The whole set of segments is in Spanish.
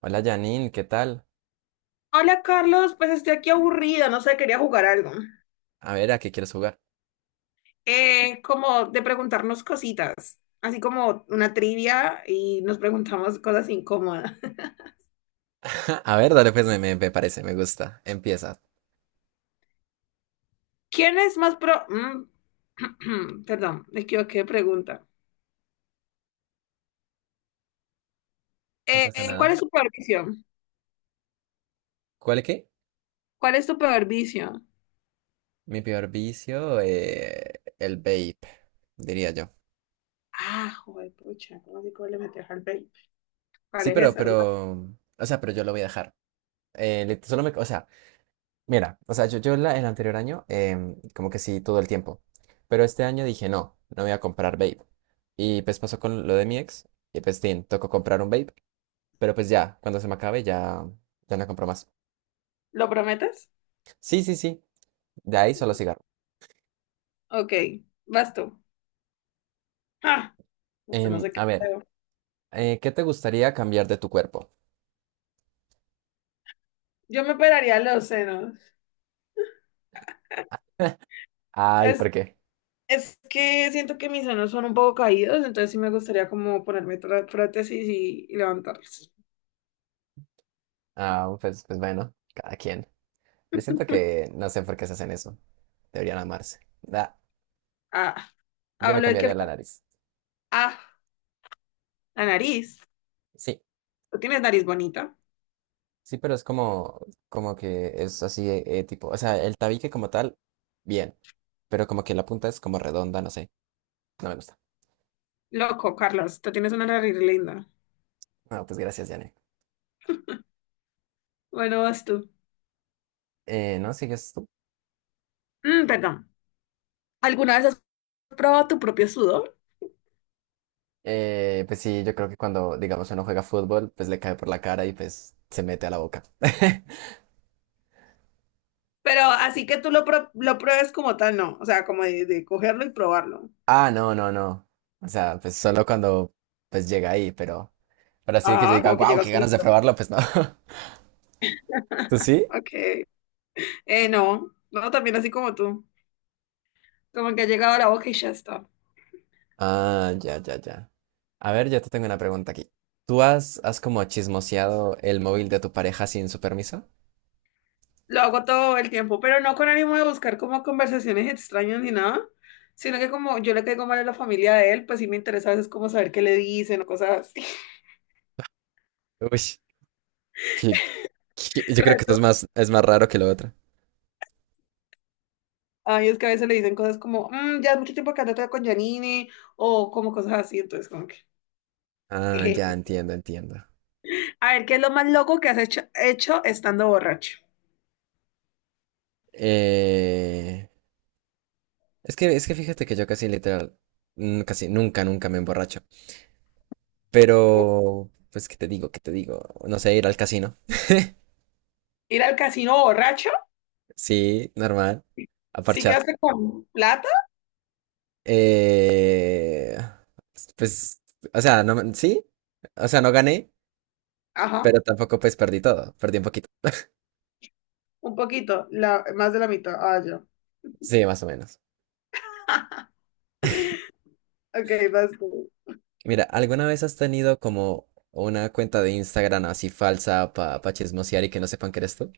Hola Janine, ¿qué tal? Hola Carlos, pues estoy aquí aburrida, no sé, quería jugar algo. A ver, ¿a qué quieres jugar? Como de preguntarnos cositas, así como una trivia y nos preguntamos cosas incómodas. A ver, dale, pues me parece, me gusta. Empieza. ¿Quién es más pro... Perdón, me equivoqué de pregunta. No pasa ¿Cuál nada. es tu peor vicio? ¿Cuál es qué? ¿Cuál es tu peor vicio? Mi peor vicio, el vape, diría yo. Ah, joder, pucha, ¿cómo así cómo le metes al vape? ¿Cuál Sí, es pero, esa, hermano? o sea, pero yo lo voy a dejar. Solo me, o sea, mira, o sea, yo el anterior año, como que sí, todo el tiempo. Pero este año dije, no, no voy a comprar vape. Y pues pasó con lo de mi ex, y pues, tin, tocó comprar un vape. Pero pues ya, cuando se me acabe, ya, ya no compro más. ¿Lo prometes? Sí, sí, sí. De ahí solo cigarro. Ok, vas tú. Ah, pues no sé qué A ver, pedo. ¿Qué te gustaría cambiar de tu cuerpo? Yo me operaría los senos. Ay, ¿por Es qué? Es que siento que mis senos son un poco caídos, entonces sí me gustaría como ponerme prótesis y levantarlos. Ah, pues bueno, cada quien. Yo siento que no sé por qué se hacen eso. Deberían amarse. Ah, Yo me hablo de cambiaría que... la nariz. Ah, la nariz. Sí, Tú tienes nariz bonita. sí, pero es como que es así, tipo, o sea, el tabique como tal, bien, pero como que la punta es como redonda, no sé, no me gusta. Loco, Carlos, tú tienes una nariz linda. No, pues gracias, Yane. Bueno, vas tú. ¿No? ¿Sigues tú? Mm, perdón. ¿Alguna vez has probado tu propio sudor? Pues sí, yo creo que cuando, digamos, uno juega fútbol, pues le cae por la cara y pues se mete a la boca. Pero así que tú lo pruebes como tal, no. O sea, como de cogerlo y probarlo. Ah, no, no, no. O sea, pues solo cuando pues llega ahí, pero así de que yo Ah, diga, como que wow, llega qué ganas de solito. probarlo, pues no. ¿Tú sí? Ok. No, no, también así como tú. Como que ha llegado a la boca y ya está. Ah, ya, ya, ya. A ver, yo te tengo una pregunta aquí. ¿Tú has como chismoseado el móvil de tu pareja sin su permiso? Lo hago todo el tiempo, pero no con ánimo de buscar como conversaciones extrañas ni nada, sino que como yo le caigo mal a la familia de él, pues sí me interesa a veces como saber qué le dicen o cosas así. Uy, que- yo creo que esto Reto. es más raro que lo otro. Ay, es que a veces le dicen cosas como, "Mm, ya es mucho tiempo que andas con Janine, o como cosas así, entonces como que... Ah, ya Jeje. entiendo, entiendo. A ver, ¿qué es lo más loco que has hecho estando borracho? Eh, es que fíjate que yo casi literal, casi nunca, nunca me emborracho. Pero, pues, ¿qué te digo? ¿Qué te digo? No sé, ir al casino. ¿Ir al casino borracho? Sí, normal. A Sí parchar. quedaste con plata. Eh, pues, o sea, no, sí. O sea, no gané, Ajá, pero tampoco pues perdí todo. Perdí un poquito. un poquito, la, más de la mitad. Ah, ya. Sí, más o menos. Ok, vas tú. Mira, ¿alguna vez has tenido como una cuenta de Instagram así falsa para pa chismosear y que no sepan que eres tú?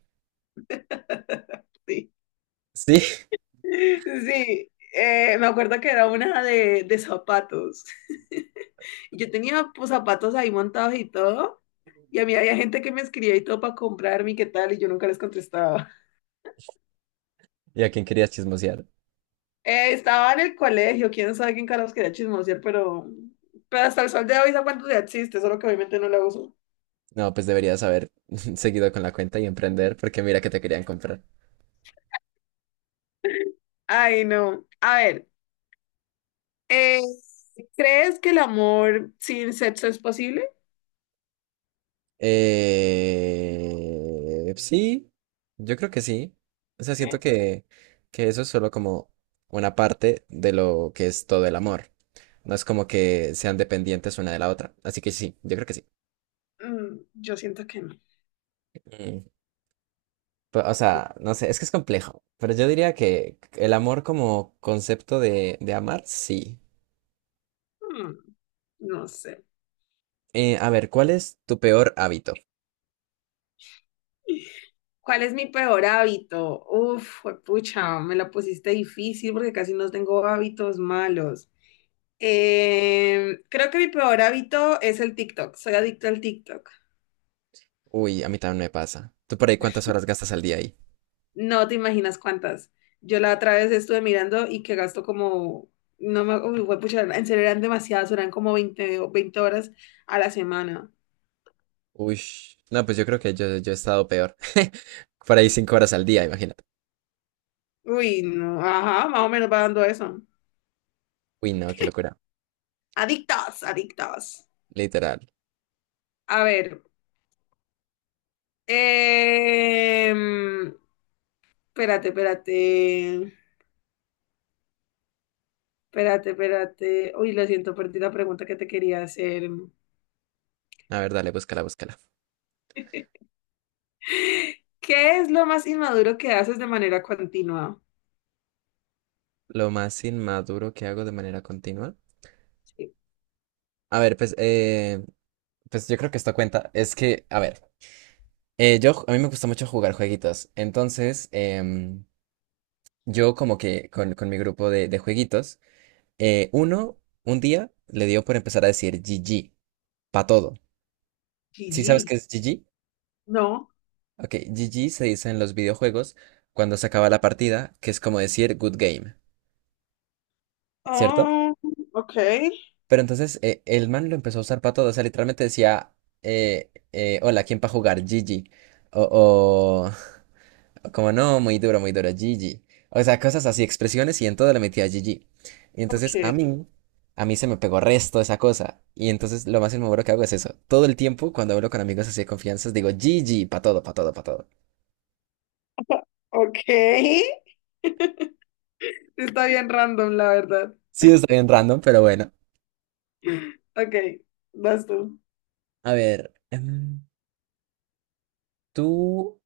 Sí. Sí. Sí, me acuerdo que era una de zapatos. Y yo tenía pues, zapatos ahí montados y todo. Y a mí había gente que me escribía y todo para comprarme y qué tal, y yo nunca les contestaba. ¿Y a quién querías chismosear? Estaba en el colegio, quién sabe quién carajos quería chismosear, pero hasta el sol de hoy esa cuánto ya existe, solo que obviamente no la uso. No, pues deberías haber seguido con la cuenta y emprender porque mira que te querían comprar. Ay, no. A ver, eh, ¿crees que el amor sin sexo es posible? Sí, yo creo que sí. O sea, siento Sí. que eso es solo como una parte de lo que es todo el amor. No es como que sean dependientes una de la otra. Así que sí, yo creo que sí. Yo siento que no. Mm. O sea, no sé, es que es complejo. Pero yo diría que el amor como concepto de amar, sí. Mm, no sé. A ver, ¿cuál es tu peor hábito? ¿Cuál es mi peor hábito? Uf, pucha, me la pusiste difícil porque casi no tengo hábitos malos. Creo que mi peor hábito es el TikTok. Soy adicto al TikTok. Uy, a mí también me pasa. ¿Tú por ahí cuántas horas gastas al día ahí? No te imaginas cuántas. Yo la otra vez estuve mirando y que gasto como, no me, uy, pucha, en serio eran demasiadas, eran como 20, o 20 horas a la semana. Uy, no, pues yo creo que yo he estado peor. Por ahí 5 horas al día, imagínate. Uy, no, ajá, más o menos va dando eso. Uy, no, qué locura. Adictos, adictos. Literal. A ver, em, espérate, espérate, espérate, espérate. Uy, lo siento, perdí la pregunta que te quería hacer. A ver, dale, búscala, búscala. ¿Qué es lo más inmaduro que haces de manera continua? Lo más inmaduro que hago de manera continua. Sí. A ver, pues yo creo que esto cuenta. Es que, a ver, a mí me gusta mucho jugar jueguitos. Entonces, yo como que con mi grupo de jueguitos, eh, uno, un día le dio por empezar a decir GG, pa' todo. ¿Sí sabes GG. qué es GG? No. Ok, GG se dice en los videojuegos cuando se acaba la partida, que es como decir good game, ¿cierto? Oh, ok, Pero entonces el man lo empezó a usar para todo, o sea, literalmente decía, hola, ¿quién para jugar? GG. O, o, o como no, muy duro, GG. O sea, cosas así, expresiones y en todo le metía GG. Y entonces a ok, mí, a mí se me pegó resto esa cosa. Y entonces lo más inmaduro que hago es eso. Todo el tiempo cuando hablo con amigos así de confianzas digo GG, para todo, para todo, para todo. ok. Está bien random, la verdad. Sí, está bien random, pero bueno. Ok, vas tú. A ver, ¿tú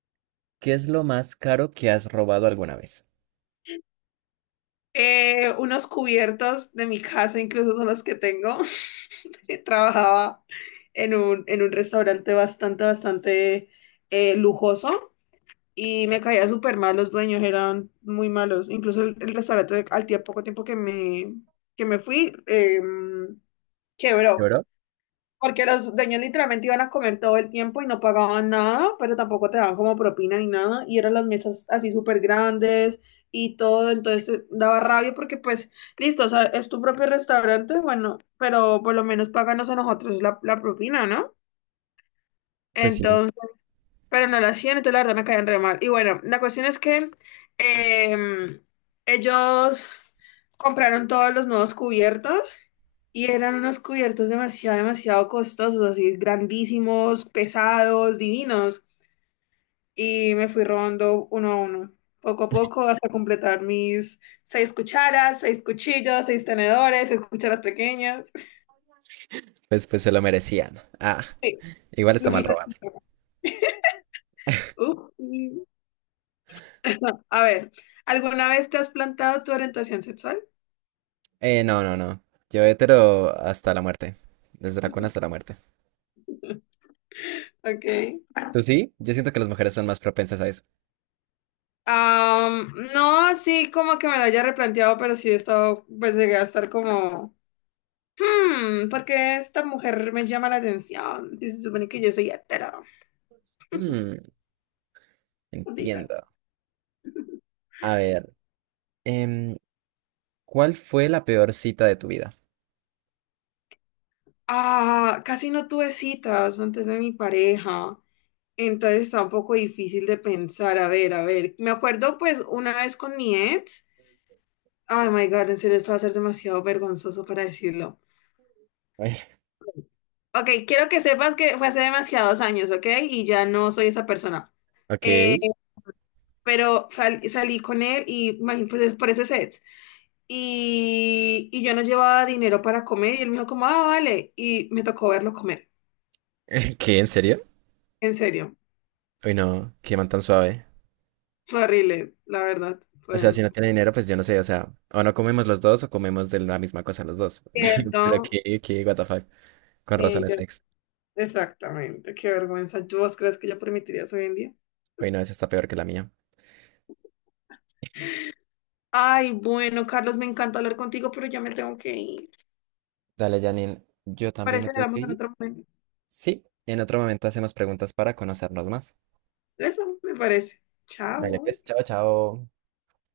qué es lo más caro que has robado alguna vez? Unos cubiertos de mi casa, incluso son los que tengo. Trabajaba en un restaurante bastante, bastante lujoso y me caía súper mal. Los dueños eran muy malos. Incluso el restaurante, al tiempo, poco tiempo que me fui, quebró. ¿Lloró? Porque los dueños literalmente iban a comer todo el tiempo y no pagaban nada, pero tampoco te daban como propina ni nada. Y eran las mesas así súper grandes y todo. Entonces daba rabia porque pues, listo, o sea, es tu propio restaurante, bueno, pero por lo menos páganos a nosotros la propina, ¿no? Pues sí, Pero no lo hacían, entonces la verdad me caían re mal. Y bueno, la cuestión es que em, ellos compraron todos los nuevos cubiertos y eran unos cubiertos demasiado, demasiado costosos, así grandísimos, pesados, divinos. Y me fui robando uno a uno, poco a poco, hasta completar mis seis cucharas, seis cuchillos, seis tenedores, seis cucharas pequeñas. pues se lo merecían. Ah, Sí, igual está mal lujitos. robar. Uf, sí. A ver, ¿alguna vez te has plantado tu orientación sexual? No, no, no. Yo hetero hasta la muerte. Desde la cuna hasta la muerte. Okay. ¿Tú sí? Yo siento que las mujeres son más propensas a eso. No, así como que me lo haya replanteado, pero sí he estado, pues llegué a estar como, ¿por qué esta mujer me llama la atención? Y se supone que yo soy hetero. Mm, Maldita". entiendo. A ver, em, ¿cuál fue la peor cita de tu vida? Ah, casi no tuve citas antes de mi pareja, entonces está un poco difícil de pensar. A ver, me acuerdo pues una vez con mi ex. Oh my God, en serio, esto va a ser demasiado vergonzoso para decirlo. A ver, Ok, quiero que sepas que fue hace demasiados años, ¿ok? Y ya no soy esa persona. Eh, ok. pero salí con él y pues es por ese set. Y yo no llevaba dinero para comer y él me dijo como, ah, vale. Y me tocó verlo comer. ¿Qué? ¿En serio? En serio. Uy, no, qué man tan suave. Fue horrible, la verdad. O sea, Fue si no tiene dinero, pues yo no sé, o sea, o no comemos los dos o comemos de la misma cosa los dos. Pero cierto. What the fuck, con Sí, razones ex. exactamente. Qué vergüenza. ¿Tú vos crees que yo permitiría hoy en día? Uy, no, esa está peor que la mía. Ay, bueno, Carlos, me encanta hablar contigo, pero ya me tengo que ir. Dale, Janine, yo también Parece me que tengo que hablamos en ir. otro momento. Sí, en otro momento hacemos preguntas para conocernos más. Eso, me parece. Dale, Chao. pues, chao, chao.